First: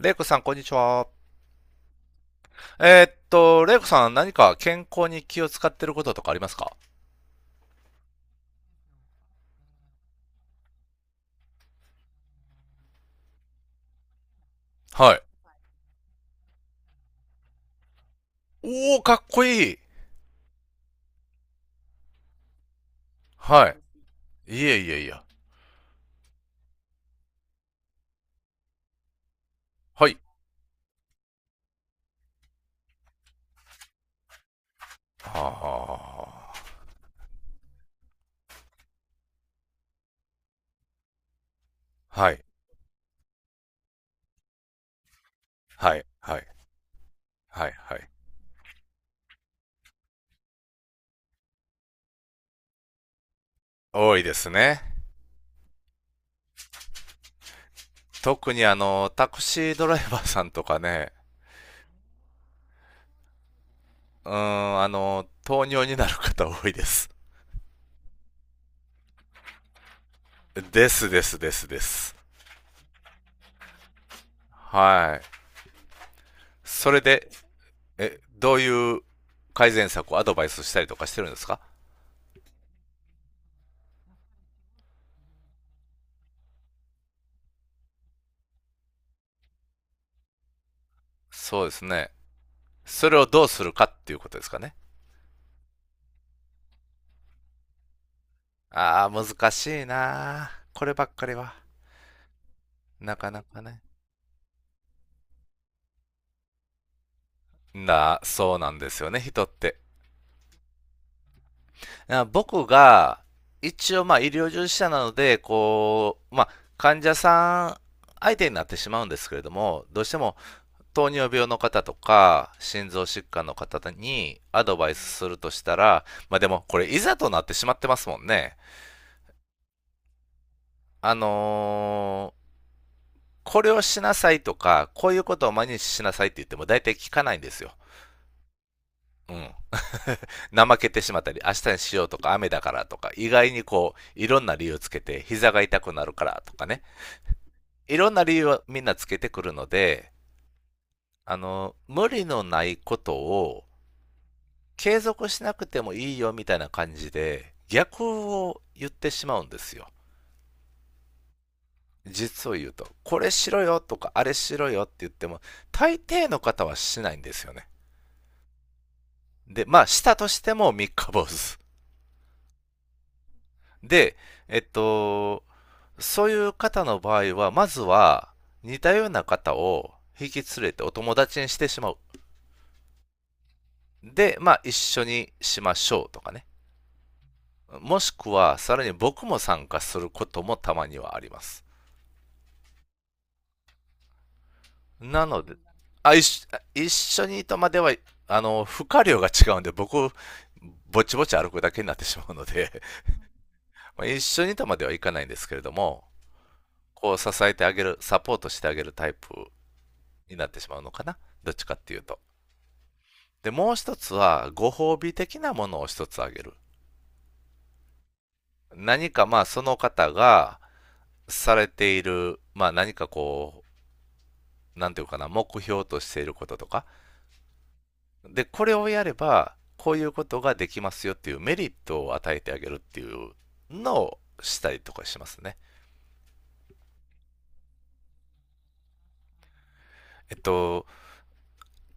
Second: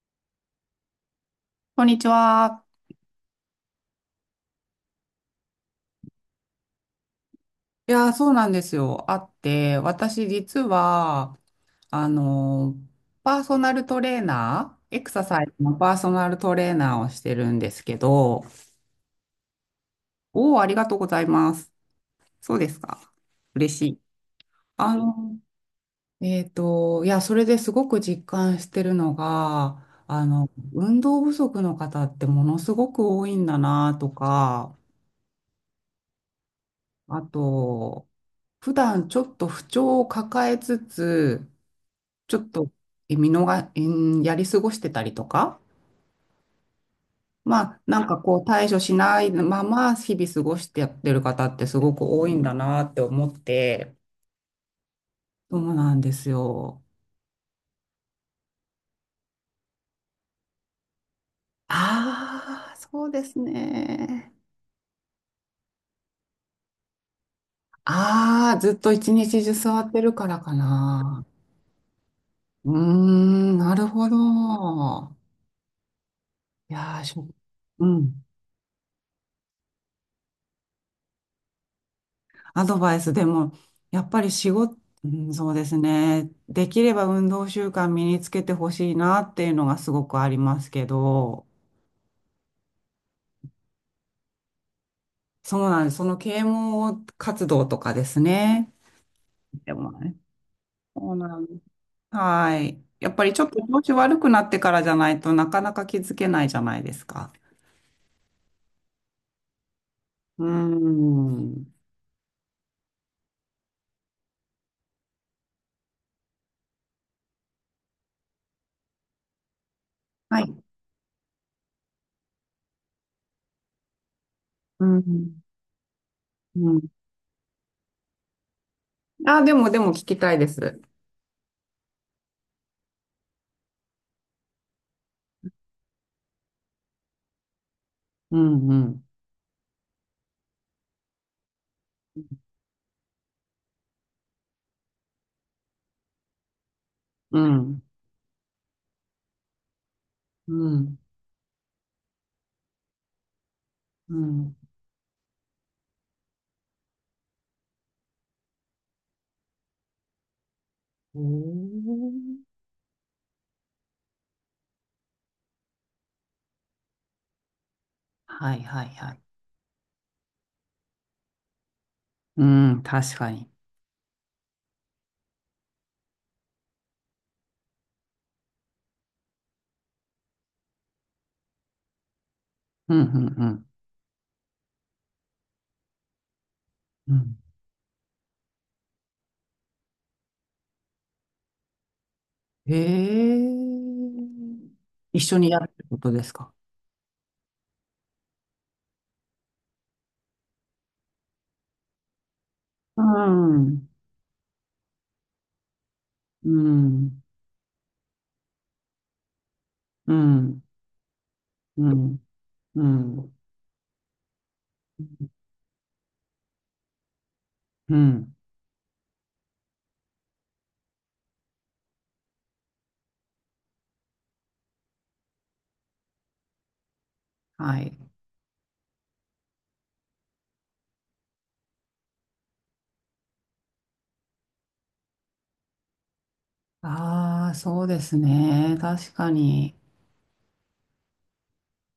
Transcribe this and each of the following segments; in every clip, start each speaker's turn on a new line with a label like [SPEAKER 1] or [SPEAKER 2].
[SPEAKER 1] レイコさん、こんにちは。
[SPEAKER 2] こんにちは。
[SPEAKER 1] レイコさん、何か健康に気を使ってることとかありますか？
[SPEAKER 2] いやー、そうなんですよ。あって、私実は、あのー、パーソナルトレーナー、エク
[SPEAKER 1] はい。
[SPEAKER 2] ササイズのパーソナルトレーナーをしてるんですけど、
[SPEAKER 1] おー、かっこいい。
[SPEAKER 2] おお、ありがとうございます。そうですか。
[SPEAKER 1] は
[SPEAKER 2] 嬉
[SPEAKER 1] い。
[SPEAKER 2] しい。
[SPEAKER 1] いえい
[SPEAKER 2] あ
[SPEAKER 1] えいえ。
[SPEAKER 2] のいや、それですごく実感してるのが、
[SPEAKER 1] はい。
[SPEAKER 2] 運動不足の方ってものすごく多いんだなとか、
[SPEAKER 1] は
[SPEAKER 2] あと、普段ちょっと不調を抱えつつ、
[SPEAKER 1] あ。は
[SPEAKER 2] ちょ
[SPEAKER 1] い。
[SPEAKER 2] っとえ見逃、えーやり過ごしてたりとか、
[SPEAKER 1] はい。はい。
[SPEAKER 2] ま
[SPEAKER 1] はい。
[SPEAKER 2] あ、
[SPEAKER 1] は
[SPEAKER 2] なん
[SPEAKER 1] い。
[SPEAKER 2] かこう対処しないまま日々過ごしてやってる方ってすごく多いんだなって思って、
[SPEAKER 1] 多いですね。
[SPEAKER 2] そうなんですよ。
[SPEAKER 1] 特にタクシードライバーさんとかね、
[SPEAKER 2] ああ、そうです
[SPEAKER 1] うー
[SPEAKER 2] ね。
[SPEAKER 1] ん、糖尿になる方多いです。
[SPEAKER 2] ああ、ずっと一日中座ってるからか
[SPEAKER 1] ですで
[SPEAKER 2] な。
[SPEAKER 1] すですです。
[SPEAKER 2] うーん、なるほど。
[SPEAKER 1] はい。
[SPEAKER 2] い
[SPEAKER 1] そ
[SPEAKER 2] や
[SPEAKER 1] れ
[SPEAKER 2] ー、
[SPEAKER 1] で、
[SPEAKER 2] う
[SPEAKER 1] え、
[SPEAKER 2] ん。
[SPEAKER 1] どういう改善策をアドバイスしたりとかしてるんですか？
[SPEAKER 2] アドバイスでも、やっぱり仕事、うんそうですね。できれば運動習慣身につけてほしいなっていうのがすごくありますけど、
[SPEAKER 1] そうですね。それをどうするかっていうことですかね。
[SPEAKER 2] そうなんです。その啓蒙活動とかですね。
[SPEAKER 1] ああ、難
[SPEAKER 2] で
[SPEAKER 1] しい
[SPEAKER 2] もね。
[SPEAKER 1] なあこればっ
[SPEAKER 2] そう
[SPEAKER 1] かり
[SPEAKER 2] なん
[SPEAKER 1] は。
[SPEAKER 2] です。はい。やっ
[SPEAKER 1] な
[SPEAKER 2] ぱ
[SPEAKER 1] か
[SPEAKER 2] り
[SPEAKER 1] な
[SPEAKER 2] ちょっと
[SPEAKER 1] かね。
[SPEAKER 2] 調子悪くなってからじゃないとなかなか気づけないじゃないですか。
[SPEAKER 1] な、そうなんですよね、人って。
[SPEAKER 2] うーん。
[SPEAKER 1] 僕が、一応まあ医療従事者なので、こう、まあ患者さん相手になってしまうんですけれども、どうしても
[SPEAKER 2] はい。
[SPEAKER 1] 糖尿病の方とか、心臓疾患の方にアド
[SPEAKER 2] う
[SPEAKER 1] バイスする
[SPEAKER 2] ん。
[SPEAKER 1] としたら、まあでも
[SPEAKER 2] う
[SPEAKER 1] こ
[SPEAKER 2] ん。
[SPEAKER 1] れいざとなってしまってますもんね。
[SPEAKER 2] あ、でも聞きたいです。
[SPEAKER 1] あのこれをしなさいとか、こういうことを毎日しなさいって言っても大体聞かないんですよ。
[SPEAKER 2] うん、うん。
[SPEAKER 1] うん。怠けてしまったり、明日にしようとか、雨だからとか、意外にこう、いろんな理由つけて、膝が痛くなるからとかね。
[SPEAKER 2] うん。
[SPEAKER 1] いろんな理由をみんなつけてくるので、
[SPEAKER 2] うん。
[SPEAKER 1] 無理のないことを
[SPEAKER 2] うん。
[SPEAKER 1] 継続しなくてもいいよみたいな感じで、逆を言ってしまうんですよ。
[SPEAKER 2] お
[SPEAKER 1] 実
[SPEAKER 2] ー
[SPEAKER 1] を言うと、これしろよとか、あれしろよって言っても、大抵の方はしないんですよね。
[SPEAKER 2] はいはいはい。
[SPEAKER 1] で、まあ、したとしても三日坊主。
[SPEAKER 2] うん、確かに。
[SPEAKER 1] で、えっと、そういう方の場合は、まずは、似たような方を引き連れてお友達にしてしまう。
[SPEAKER 2] うん、うん、うん。
[SPEAKER 1] で、まあ、一緒にしましょうとかね。
[SPEAKER 2] うん
[SPEAKER 1] もしくは、さらに僕も参加することもたまにはあります。
[SPEAKER 2] へえ。一
[SPEAKER 1] な
[SPEAKER 2] 緒
[SPEAKER 1] の
[SPEAKER 2] に
[SPEAKER 1] で、
[SPEAKER 2] やるってこと
[SPEAKER 1] あ、
[SPEAKER 2] で
[SPEAKER 1] 一
[SPEAKER 2] す
[SPEAKER 1] 緒
[SPEAKER 2] か？
[SPEAKER 1] 一緒にとまでは、負荷量が違うんで、僕、ぼちぼち歩くだけになってしまうので、
[SPEAKER 2] うん、
[SPEAKER 1] 一緒にとまではいかないんですけれども、
[SPEAKER 2] う
[SPEAKER 1] こう
[SPEAKER 2] ん、
[SPEAKER 1] 支えてあげる、サポートしてあげるタイプ
[SPEAKER 2] う
[SPEAKER 1] になって
[SPEAKER 2] ん、
[SPEAKER 1] しまうのかな。どっちかって
[SPEAKER 2] う
[SPEAKER 1] いうと。
[SPEAKER 2] ん、うん、
[SPEAKER 1] で、もう一つは、ご褒美的なものを一つあげる。
[SPEAKER 2] うん。
[SPEAKER 1] 何かまあ、その方がされている、まあ何かこう、なんていうかな、目標としていることとか。
[SPEAKER 2] はい。
[SPEAKER 1] で、これをやれば、こういうことができますよっていうメリットを与えてあげるっていうのをしたりとかしますね。
[SPEAKER 2] ああ、そうですね。確かに。
[SPEAKER 1] えっと、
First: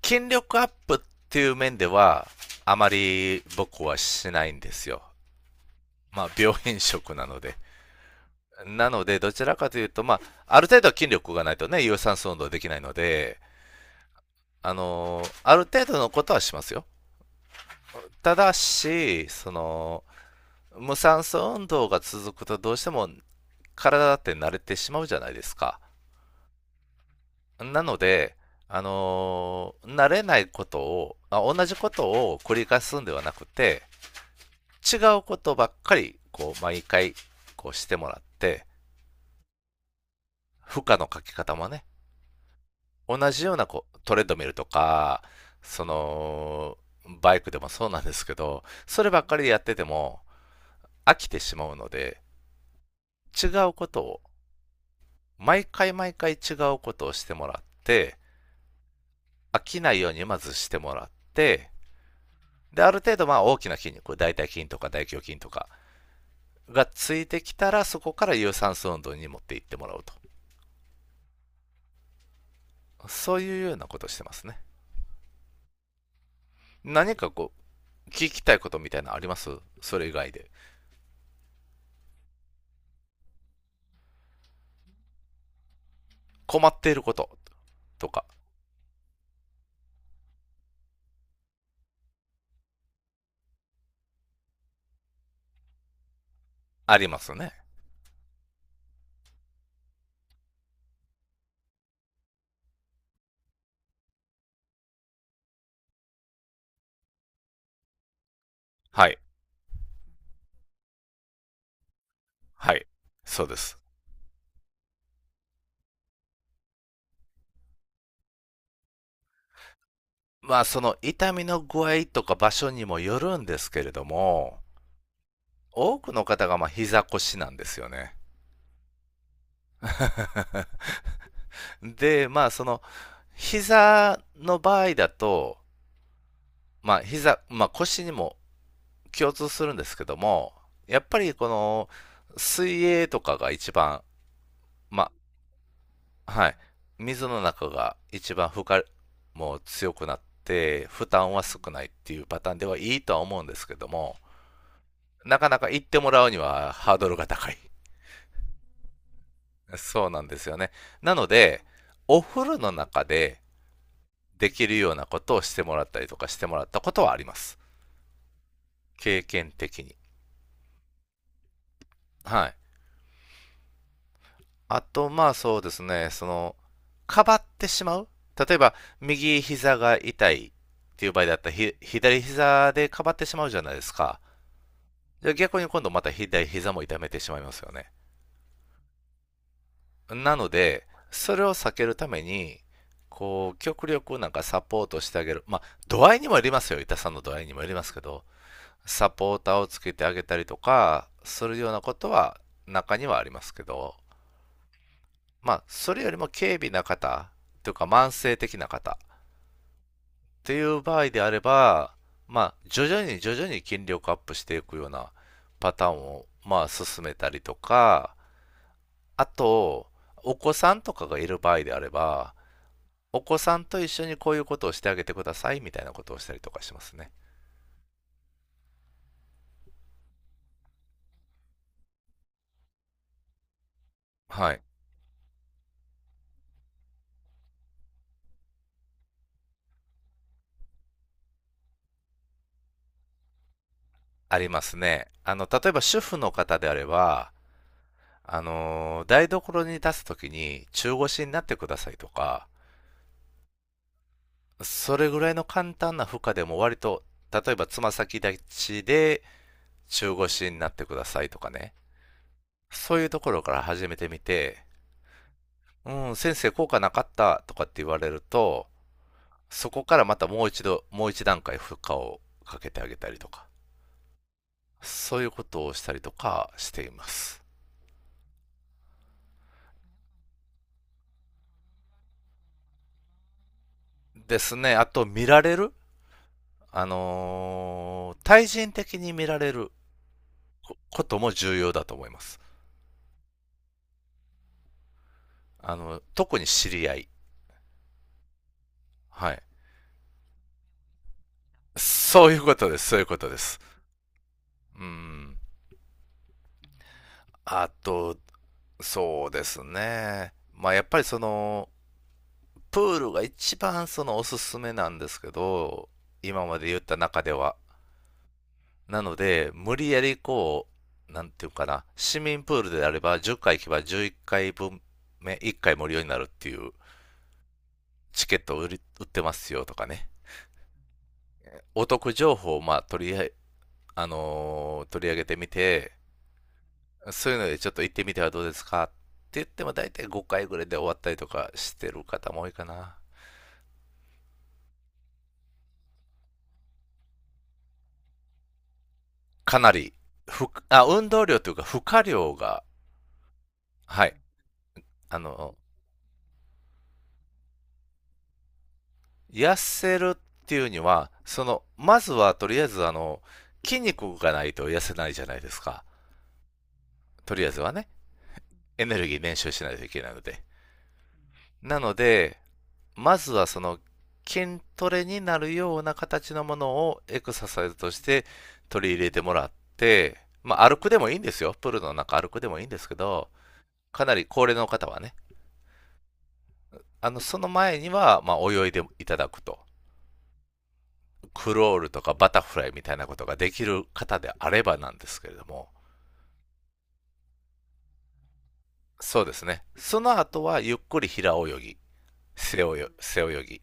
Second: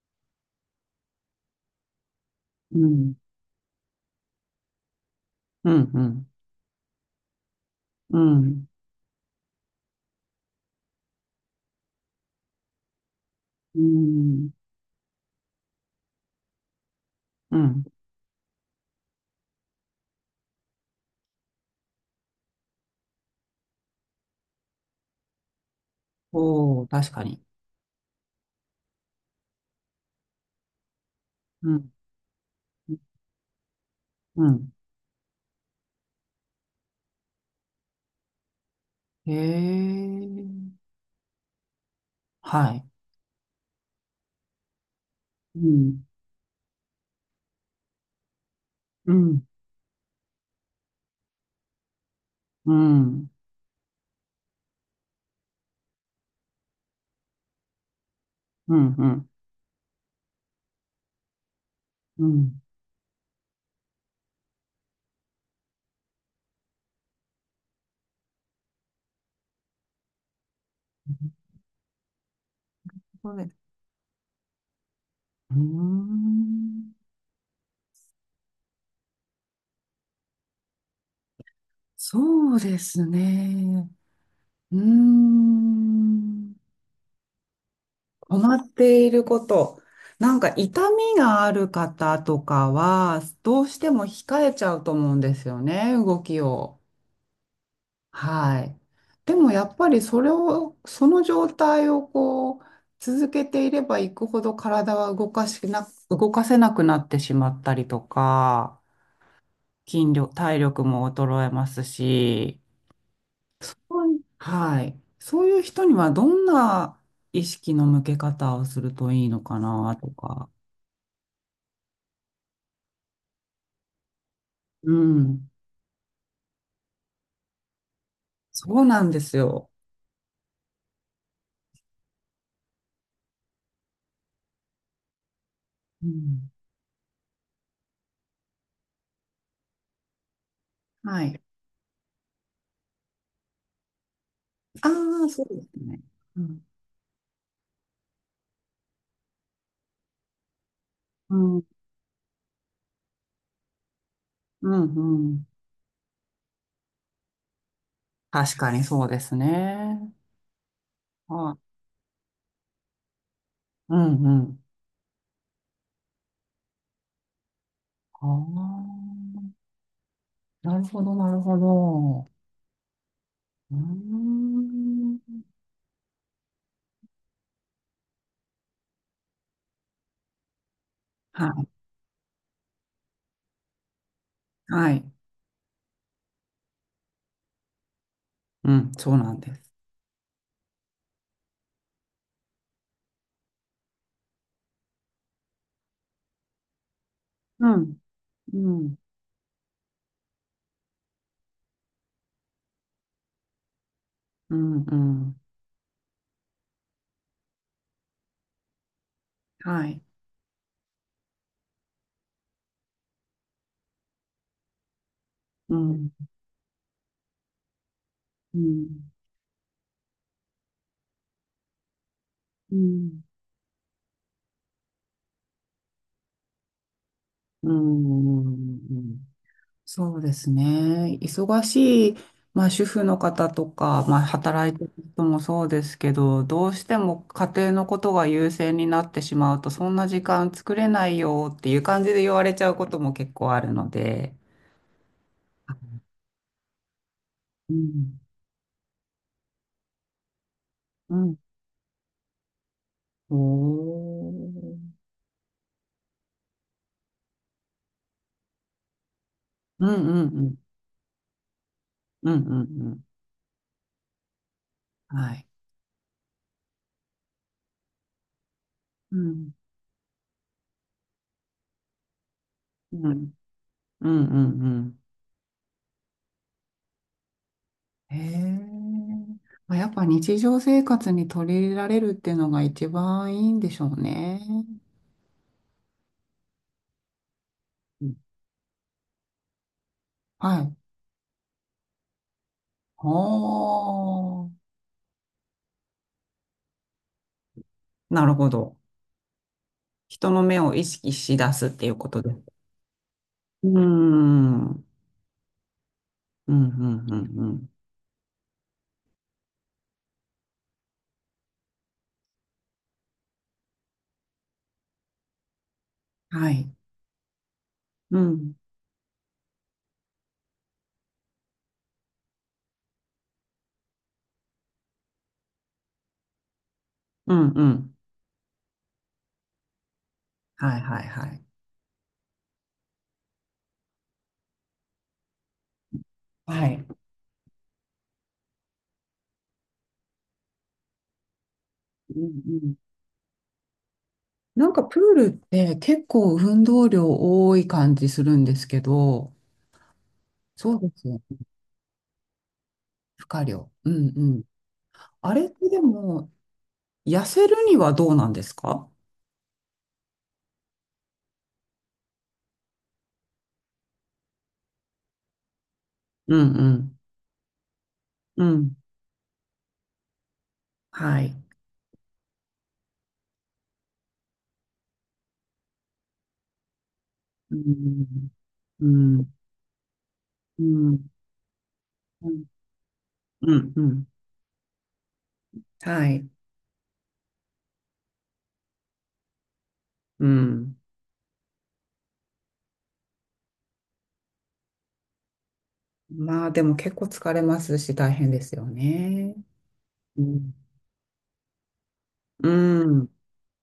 [SPEAKER 1] 筋力アップっていう面では、あ
[SPEAKER 2] う
[SPEAKER 1] ま
[SPEAKER 2] ん、
[SPEAKER 1] り僕はしないんですよ。
[SPEAKER 2] うん、う
[SPEAKER 1] まあ、
[SPEAKER 2] ん、
[SPEAKER 1] 病変色なので。
[SPEAKER 2] うん、
[SPEAKER 1] なので、どちらかというと、まあ、ある程度は筋力がないとね、有酸素運動できないので、
[SPEAKER 2] うん、
[SPEAKER 1] ある程度のことはしますよ。
[SPEAKER 2] うん。
[SPEAKER 1] ただし、その、無酸素運動が続くとどうしても体だって慣れてしまうじゃないですか。
[SPEAKER 2] おお、確かに。
[SPEAKER 1] なので、慣れないことを、まあ同
[SPEAKER 2] う
[SPEAKER 1] じこ
[SPEAKER 2] ん、
[SPEAKER 1] とを繰り返すんではなくて、
[SPEAKER 2] うん。
[SPEAKER 1] 違うことばっかり、こう、毎回、こうしてもらって、
[SPEAKER 2] へ
[SPEAKER 1] 負
[SPEAKER 2] え。
[SPEAKER 1] 荷のかけ方もね、
[SPEAKER 2] はい。
[SPEAKER 1] 同じようなこうトレッドミルとか、
[SPEAKER 2] う
[SPEAKER 1] そ
[SPEAKER 2] ん、
[SPEAKER 1] の、バイクでもそうなんですけど、それ
[SPEAKER 2] う
[SPEAKER 1] ばっかり
[SPEAKER 2] ん、
[SPEAKER 1] でやってても飽きてしまうので、
[SPEAKER 2] うん、
[SPEAKER 1] 違うことを、毎回毎回違うことをしてもらって、
[SPEAKER 2] うん、うん、
[SPEAKER 1] 飽きないようにまずしてもらって、
[SPEAKER 2] うん。
[SPEAKER 1] で、ある程度まあ大きな筋肉、大腿筋とか大胸筋とかがついてきたら、そこから有酸素運動に持っていってもらうと。
[SPEAKER 2] そう
[SPEAKER 1] そう
[SPEAKER 2] で
[SPEAKER 1] いう
[SPEAKER 2] す。
[SPEAKER 1] ようなことをしてますね。
[SPEAKER 2] うーん。
[SPEAKER 1] 何かこう、聞きたいことみたいなのあります？それ以外で。
[SPEAKER 2] そうですね。うーん。
[SPEAKER 1] 困っていることとか
[SPEAKER 2] 困っていること。なんか痛みがある方とかは、どうしても控えちゃうと思うんですよね、動きを。
[SPEAKER 1] ありますね。
[SPEAKER 2] はい。でもやっぱりそれを、その状態をこう、続けていればいくほど体は動かせなくなってしまったりとか、
[SPEAKER 1] はい。
[SPEAKER 2] 筋力、体力も衰えますし、
[SPEAKER 1] はい。そうで
[SPEAKER 2] そ
[SPEAKER 1] す。
[SPEAKER 2] ういはい。そういう人にはどんな意識の向け方をするといいのかなとか。
[SPEAKER 1] まあその痛みの具合とか場所にもよるんですけれども、
[SPEAKER 2] うん。
[SPEAKER 1] 多くの方がまあ膝腰なんですよね。
[SPEAKER 2] そうなんですよ。
[SPEAKER 1] で、まあその膝の場合だと、
[SPEAKER 2] うん。
[SPEAKER 1] まあ膝、まあ腰にも共通するんですけども、やっぱ
[SPEAKER 2] は
[SPEAKER 1] り
[SPEAKER 2] い。
[SPEAKER 1] この水泳とかが一番、
[SPEAKER 2] あ
[SPEAKER 1] ま、
[SPEAKER 2] あ、そうですね。う
[SPEAKER 1] はい。
[SPEAKER 2] ん。
[SPEAKER 1] 水の中が一番負荷も強くなって、負担
[SPEAKER 2] う
[SPEAKER 1] は少
[SPEAKER 2] ん。
[SPEAKER 1] ないっていうパターンではいいとは思うんですけども、
[SPEAKER 2] うん。う
[SPEAKER 1] な
[SPEAKER 2] ん
[SPEAKER 1] かなか行ってもらうにはハードルが高い。
[SPEAKER 2] 確かにそうです
[SPEAKER 1] そう
[SPEAKER 2] ね。
[SPEAKER 1] なんですよね。なの
[SPEAKER 2] は
[SPEAKER 1] で、
[SPEAKER 2] い。
[SPEAKER 1] お風呂の中で
[SPEAKER 2] うん。う
[SPEAKER 1] で
[SPEAKER 2] ん。
[SPEAKER 1] きるようなことをしてもらったりとかしてもらったことはあります。
[SPEAKER 2] あ
[SPEAKER 1] 経験的に。
[SPEAKER 2] あ。なるほど、なるほど。
[SPEAKER 1] はい。
[SPEAKER 2] うー
[SPEAKER 1] あと、ま
[SPEAKER 2] ん。
[SPEAKER 1] あそうですね、その、かばってしまう例えば、右膝が痛いっていう場合だっ
[SPEAKER 2] は
[SPEAKER 1] たら、
[SPEAKER 2] い。
[SPEAKER 1] 左膝でかばってしまうじゃないですか。
[SPEAKER 2] はい。
[SPEAKER 1] じゃあ逆に今度また左膝も痛めてしまいますよね。
[SPEAKER 2] うん。そうなんです。
[SPEAKER 1] なので、それを避けるために、こう、極力なんかサポートしてあげる。まあ、度合いにもよりますよ。痛さの度合いにもよ
[SPEAKER 2] う
[SPEAKER 1] ります
[SPEAKER 2] ん。
[SPEAKER 1] けど、
[SPEAKER 2] うん。
[SPEAKER 1] サポーターをつけてあげたりとか、するようなことは中にはありますけど、
[SPEAKER 2] うん。うん。
[SPEAKER 1] まあ、それよりも軽微な方、というか慢性的な方、っ
[SPEAKER 2] はい。
[SPEAKER 1] ていう場合であれば、まあ、徐々に徐々に筋力アップしていくようなパ
[SPEAKER 2] う
[SPEAKER 1] ターン
[SPEAKER 2] ん。
[SPEAKER 1] を、まあ、進めたりとか、
[SPEAKER 2] うん。
[SPEAKER 1] あと、お子さんとかがいる場合であれば、
[SPEAKER 2] う
[SPEAKER 1] お
[SPEAKER 2] ん。
[SPEAKER 1] 子さんと一緒にこういうことをしてあげてくださいみたいなことをしたりとかしますね。
[SPEAKER 2] うんうん。そうですね。忙しい、まあ、主婦の方とか、まあ、
[SPEAKER 1] はい。
[SPEAKER 2] 働いてる人もそうですけど、どうしても家庭のことが優先になってしまうと、そんな時間作れないよっていう感じで言われちゃうことも結構あるので。
[SPEAKER 1] ありますね。例えば主婦の方であれば、
[SPEAKER 2] うん、
[SPEAKER 1] 台所に立つときに中
[SPEAKER 2] う
[SPEAKER 1] 腰に
[SPEAKER 2] ん。
[SPEAKER 1] なってくださいとか、
[SPEAKER 2] おー。
[SPEAKER 1] それぐらいの簡単な負荷でも割と、例えばつま先立ちで
[SPEAKER 2] うん、う
[SPEAKER 1] 中
[SPEAKER 2] ん、う
[SPEAKER 1] 腰
[SPEAKER 2] ん、
[SPEAKER 1] になってくださいとかね。
[SPEAKER 2] うん、うん、う
[SPEAKER 1] そう
[SPEAKER 2] ん
[SPEAKER 1] いうところから始めてみて、
[SPEAKER 2] はい。
[SPEAKER 1] うん、先生効果なかったとかって言われると、
[SPEAKER 2] うん、
[SPEAKER 1] そこからまたもう一度、もう一段階負荷をかけてあ
[SPEAKER 2] う
[SPEAKER 1] げたりと
[SPEAKER 2] ん、
[SPEAKER 1] か、
[SPEAKER 2] うん、うん、うん。
[SPEAKER 1] そういうことをしたりとかしています。
[SPEAKER 2] へえ。まあやっぱ日常生活に取り入れられるっていうのが一番いいんでしょう
[SPEAKER 1] で
[SPEAKER 2] ね。
[SPEAKER 1] すね。あと、見られる
[SPEAKER 2] うん
[SPEAKER 1] 対人的に見られる
[SPEAKER 2] は
[SPEAKER 1] こ
[SPEAKER 2] い。
[SPEAKER 1] ことも重要だと思います。
[SPEAKER 2] おー。
[SPEAKER 1] 特に知り合い。
[SPEAKER 2] なるほど。
[SPEAKER 1] はい。
[SPEAKER 2] 人の目を意識し出すっていうこと
[SPEAKER 1] そう
[SPEAKER 2] で
[SPEAKER 1] い
[SPEAKER 2] す。
[SPEAKER 1] うことです。そういうことです。
[SPEAKER 2] うーん。う
[SPEAKER 1] う
[SPEAKER 2] ん、
[SPEAKER 1] ん。
[SPEAKER 2] うん、うん、う
[SPEAKER 1] あ
[SPEAKER 2] ん。
[SPEAKER 1] と、そうですね。まあ、やっぱりその、プールが一番そのおすすめなんですけど、今
[SPEAKER 2] は
[SPEAKER 1] まで
[SPEAKER 2] い。
[SPEAKER 1] 言った中では、
[SPEAKER 2] うん、
[SPEAKER 1] なので、無理やりこう、なんていうかな、市民プールであれば10回行けば11回分目、1回無料になるっていう
[SPEAKER 2] うん、うん。
[SPEAKER 1] チケットを売ってますよとかね。
[SPEAKER 2] はい、はい、はい。
[SPEAKER 1] お得情報をまあ取りあ取り上げてみて、
[SPEAKER 2] はい。
[SPEAKER 1] そういうのでちょっと行ってみてはどうですかって言っても大体5回ぐらいで終わったりとかしてる
[SPEAKER 2] うん
[SPEAKER 1] 方も多いか
[SPEAKER 2] うん
[SPEAKER 1] な。
[SPEAKER 2] なんかプールって結構運動量多い感じするんですけど、
[SPEAKER 1] かなり、ふく
[SPEAKER 2] そう
[SPEAKER 1] あ
[SPEAKER 2] で
[SPEAKER 1] 運
[SPEAKER 2] すよ。
[SPEAKER 1] 動量というか負荷量が、
[SPEAKER 2] 負荷量。う
[SPEAKER 1] は
[SPEAKER 2] ん
[SPEAKER 1] い、
[SPEAKER 2] うん。
[SPEAKER 1] あ
[SPEAKER 2] あれっ
[SPEAKER 1] のー
[SPEAKER 2] てでも、痩せるにはどうなんですか？
[SPEAKER 1] 痩せるっていうには、その、まずはとりあえず筋肉がないと痩せないじゃないですか。
[SPEAKER 2] うんうん。
[SPEAKER 1] とりあえずはね、
[SPEAKER 2] うん。
[SPEAKER 1] エネルギー練習しないといけないので。
[SPEAKER 2] はい。
[SPEAKER 1] なので、まずはその筋トレになるような形のものをエクサ
[SPEAKER 2] う
[SPEAKER 1] サイズとして
[SPEAKER 2] ん。う
[SPEAKER 1] 取り入れても
[SPEAKER 2] ん。
[SPEAKER 1] らって、ま
[SPEAKER 2] う
[SPEAKER 1] あ歩くでも
[SPEAKER 2] ん。
[SPEAKER 1] いいんですよ。プールの中歩
[SPEAKER 2] う
[SPEAKER 1] く
[SPEAKER 2] ん。
[SPEAKER 1] でもいいんですけど、
[SPEAKER 2] うん。う
[SPEAKER 1] か
[SPEAKER 2] ん
[SPEAKER 1] なり高齢の方はね、
[SPEAKER 2] はい。
[SPEAKER 1] その前には、まあ泳いでいただくと。
[SPEAKER 2] うん。
[SPEAKER 1] クロールとかバタフライみたいなことができる方であればなんですけれども、
[SPEAKER 2] まあでも結構疲れますし大変ですよ
[SPEAKER 1] そうで
[SPEAKER 2] ね。
[SPEAKER 1] すね。その
[SPEAKER 2] う
[SPEAKER 1] 後
[SPEAKER 2] ん。
[SPEAKER 1] はゆっくり平泳ぎ、
[SPEAKER 2] う
[SPEAKER 1] 背
[SPEAKER 2] ん。
[SPEAKER 1] 泳ぎ。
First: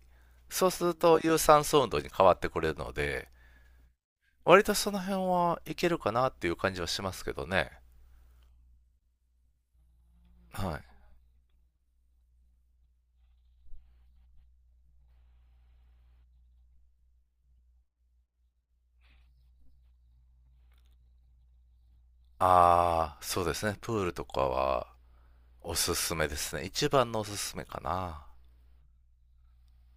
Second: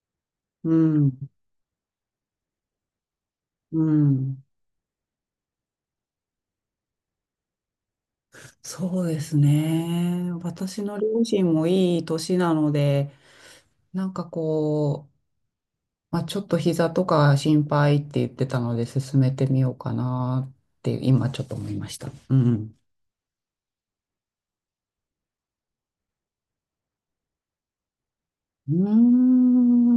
[SPEAKER 1] そう
[SPEAKER 2] う
[SPEAKER 1] すると
[SPEAKER 2] ん。
[SPEAKER 1] 有酸素運動に変わってくれるので、
[SPEAKER 2] うん
[SPEAKER 1] 割とその辺はいけるかなっていう感じはしますけどね。
[SPEAKER 2] そうですね。
[SPEAKER 1] は
[SPEAKER 2] 私
[SPEAKER 1] い。
[SPEAKER 2] の両親もいい年なので、なんかこう、まあ、ちょっと膝とか心配って言ってたので、進めてみようかなって今ちょっと思いました。うん。
[SPEAKER 1] ああ、そうですね。プールとかはおすすめですね。一番のおすすめかな。
[SPEAKER 2] うー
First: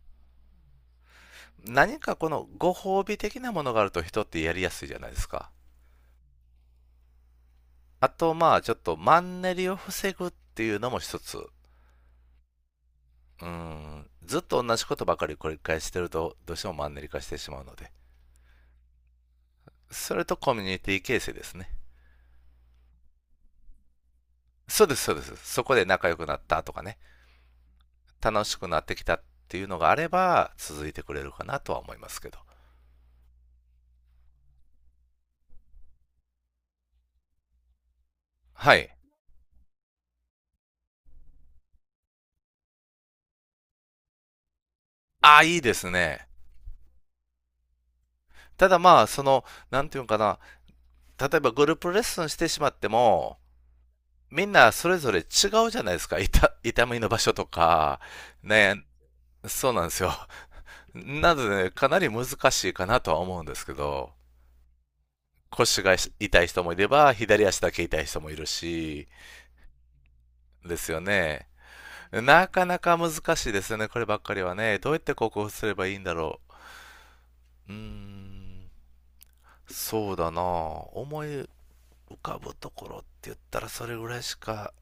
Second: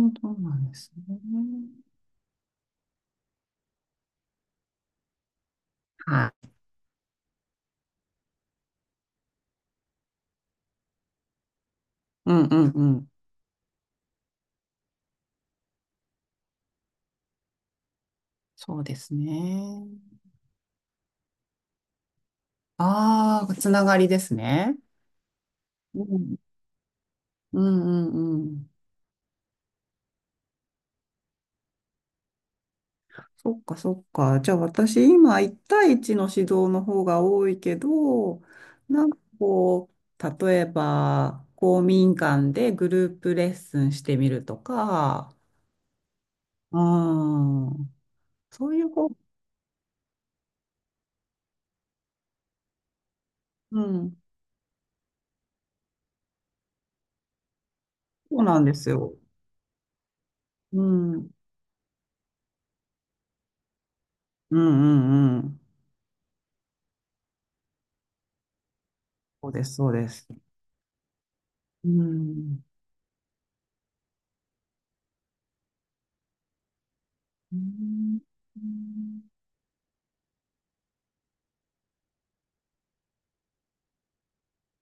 [SPEAKER 2] ん、そうなんですね。
[SPEAKER 1] 何かこのご褒美的なものがあると人ってやりやすいじゃないですか。
[SPEAKER 2] はい。
[SPEAKER 1] あと、まあ、ちょっとマンネリを防ぐっていうのも一つ。う
[SPEAKER 2] うんうんうん。
[SPEAKER 1] ん、ずっと同じことばかり繰り返してると、どうしてもマンネリ化してしまうので。
[SPEAKER 2] そうですね。
[SPEAKER 1] それとコミュニティ形成ですね。
[SPEAKER 2] ああ、つながりですね。
[SPEAKER 1] そうです、そうです。そこで
[SPEAKER 2] う
[SPEAKER 1] 仲良く
[SPEAKER 2] ん、
[SPEAKER 1] なったとかね、
[SPEAKER 2] うんうん
[SPEAKER 1] 楽
[SPEAKER 2] う
[SPEAKER 1] しく
[SPEAKER 2] ん。
[SPEAKER 1] なってきたっていうのがあれば、続いてくれるかなとは思いますけど。
[SPEAKER 2] そっかそっか。じゃあ私今1対1の指導の方が多いけど、
[SPEAKER 1] はい。
[SPEAKER 2] なんかこう、例えば公民館でグループレッスンしてみるとか、
[SPEAKER 1] ああ、いいですね。
[SPEAKER 2] うん、そ
[SPEAKER 1] た
[SPEAKER 2] う
[SPEAKER 1] だ
[SPEAKER 2] いう
[SPEAKER 1] まあ、
[SPEAKER 2] こ
[SPEAKER 1] その、なんていうのかな、例えばグループレッスンしてしまっても、
[SPEAKER 2] う、うん、
[SPEAKER 1] みんなそれぞれ違うじゃないですか。痛みの場所とか、
[SPEAKER 2] そうなんで
[SPEAKER 1] ね、
[SPEAKER 2] すよ。
[SPEAKER 1] そうなんですよ。
[SPEAKER 2] うん、うん
[SPEAKER 1] なので、ね、かなり難しいかなとは思うんですけど、
[SPEAKER 2] うんうん。
[SPEAKER 1] 腰が痛い人もいれば、左足だけ痛い人もいるし、
[SPEAKER 2] そうです、そうです。
[SPEAKER 1] ですよね。
[SPEAKER 2] う
[SPEAKER 1] な
[SPEAKER 2] ん。
[SPEAKER 1] かなか難しいですよね、こればっかりはね。どうやって克服すればいいんだろ
[SPEAKER 2] う
[SPEAKER 1] う。うー
[SPEAKER 2] ん。う
[SPEAKER 1] ん、
[SPEAKER 2] ん。
[SPEAKER 1] そうだなぁ思い浮かぶところって言ったらそれぐらいしか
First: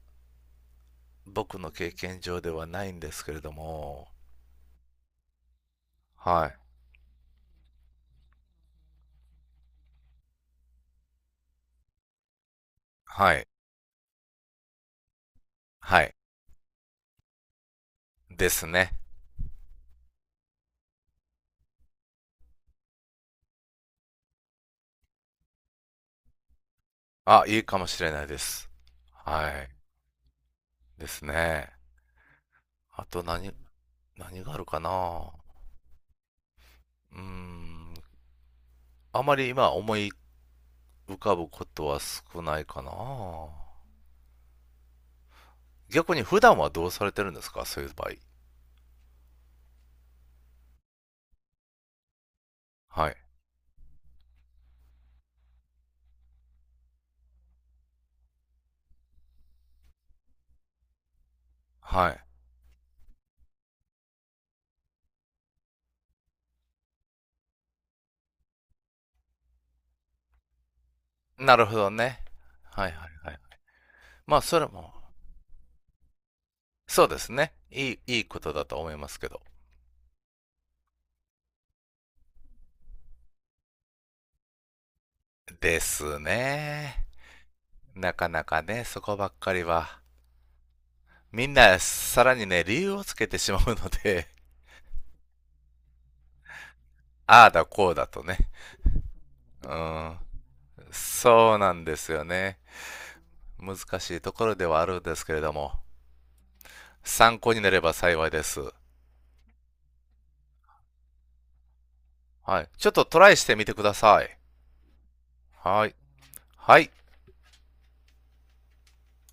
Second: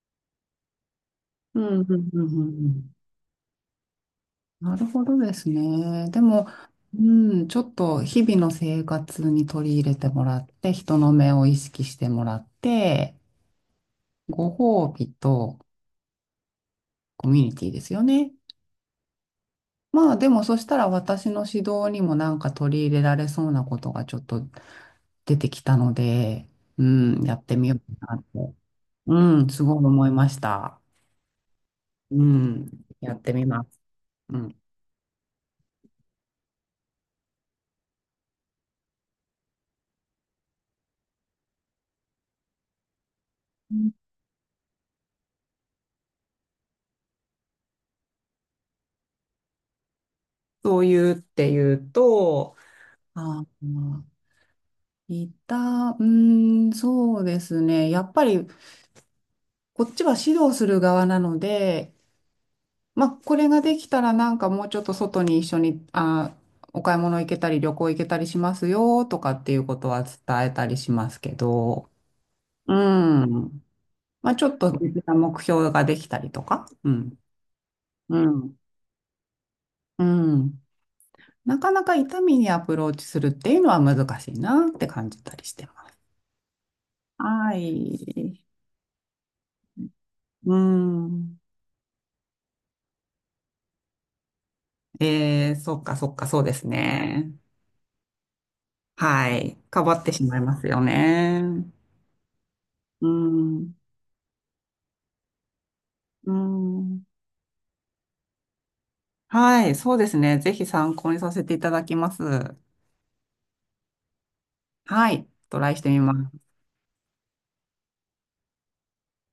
[SPEAKER 1] 僕
[SPEAKER 2] う
[SPEAKER 1] の
[SPEAKER 2] ん
[SPEAKER 1] 経
[SPEAKER 2] うん
[SPEAKER 1] 験
[SPEAKER 2] う
[SPEAKER 1] 上ではない
[SPEAKER 2] ん
[SPEAKER 1] んですけれども。
[SPEAKER 2] なるほどですね。で
[SPEAKER 1] は
[SPEAKER 2] も、
[SPEAKER 1] い。
[SPEAKER 2] うん、ちょっと日々の生活に取り入れてもらって、人の目を意識してもらって、
[SPEAKER 1] はい。
[SPEAKER 2] ご褒美と
[SPEAKER 1] はい。
[SPEAKER 2] コミュニティですよね。
[SPEAKER 1] ですね。
[SPEAKER 2] まあでもそしたら私の指導にもなんか取り入れられそうなことがちょっと出てきたので、うん、やっ
[SPEAKER 1] あ、
[SPEAKER 2] て
[SPEAKER 1] いい
[SPEAKER 2] みよ
[SPEAKER 1] か
[SPEAKER 2] う
[SPEAKER 1] もしれ
[SPEAKER 2] かな
[SPEAKER 1] な
[SPEAKER 2] っ
[SPEAKER 1] いで
[SPEAKER 2] て、
[SPEAKER 1] す。
[SPEAKER 2] う
[SPEAKER 1] は
[SPEAKER 2] ん、す
[SPEAKER 1] い。
[SPEAKER 2] ごい思いました。
[SPEAKER 1] ですね。
[SPEAKER 2] うん、
[SPEAKER 1] あ
[SPEAKER 2] やっ
[SPEAKER 1] と
[SPEAKER 2] てみ
[SPEAKER 1] 何、
[SPEAKER 2] ます。う
[SPEAKER 1] 何があ
[SPEAKER 2] ん。
[SPEAKER 1] るかな。うーん。あまり今思い浮かぶことは少ないかな。逆に普段はどうされてるんですか？そういう場合。
[SPEAKER 2] そういうっていうと、
[SPEAKER 1] はい。
[SPEAKER 2] あー、うーん、そうですね。やっぱり、こっちは指導する側なので、
[SPEAKER 1] はい。
[SPEAKER 2] まあ、これができたらなんかもうちょっと外に一緒に、あー、お買い物行けたり、旅行行けたりしますよとかっていうことは伝えたりしますけ
[SPEAKER 1] なるほど
[SPEAKER 2] ど、
[SPEAKER 1] ね。
[SPEAKER 2] う
[SPEAKER 1] はいはいはい。
[SPEAKER 2] ん。まあ、
[SPEAKER 1] まあ、
[SPEAKER 2] ちょっ
[SPEAKER 1] それ
[SPEAKER 2] と
[SPEAKER 1] も、
[SPEAKER 2] 別な目標ができたりとか、う
[SPEAKER 1] そうで
[SPEAKER 2] ん。
[SPEAKER 1] すね。いい、
[SPEAKER 2] う
[SPEAKER 1] いいこと
[SPEAKER 2] ん。
[SPEAKER 1] だと思いますけど。
[SPEAKER 2] うん。なかなか痛みにアプローチするっていうのは難しいなって感じたりして
[SPEAKER 1] で
[SPEAKER 2] ます。
[SPEAKER 1] すね。
[SPEAKER 2] は
[SPEAKER 1] なかな
[SPEAKER 2] い。
[SPEAKER 1] かね、そこばっかりは。
[SPEAKER 2] うん。
[SPEAKER 1] みんな、さらにね、理由をつけてしまうので、
[SPEAKER 2] えー、そっかそっか、そうです ね。
[SPEAKER 1] ああだこうだとね。
[SPEAKER 2] はい。
[SPEAKER 1] う
[SPEAKER 2] かばって
[SPEAKER 1] ん。
[SPEAKER 2] しまいますよね。
[SPEAKER 1] そうなんですよね。
[SPEAKER 2] うん。
[SPEAKER 1] 難しいところではあるんですけれども、
[SPEAKER 2] うん。
[SPEAKER 1] 参考になれば幸いです。
[SPEAKER 2] はい。そうですね。ぜひ参考にさせていただきます。
[SPEAKER 1] はい。ちょっとトライしてみてください。
[SPEAKER 2] はい。トライし
[SPEAKER 1] は
[SPEAKER 2] て
[SPEAKER 1] い。
[SPEAKER 2] みます。
[SPEAKER 1] はい。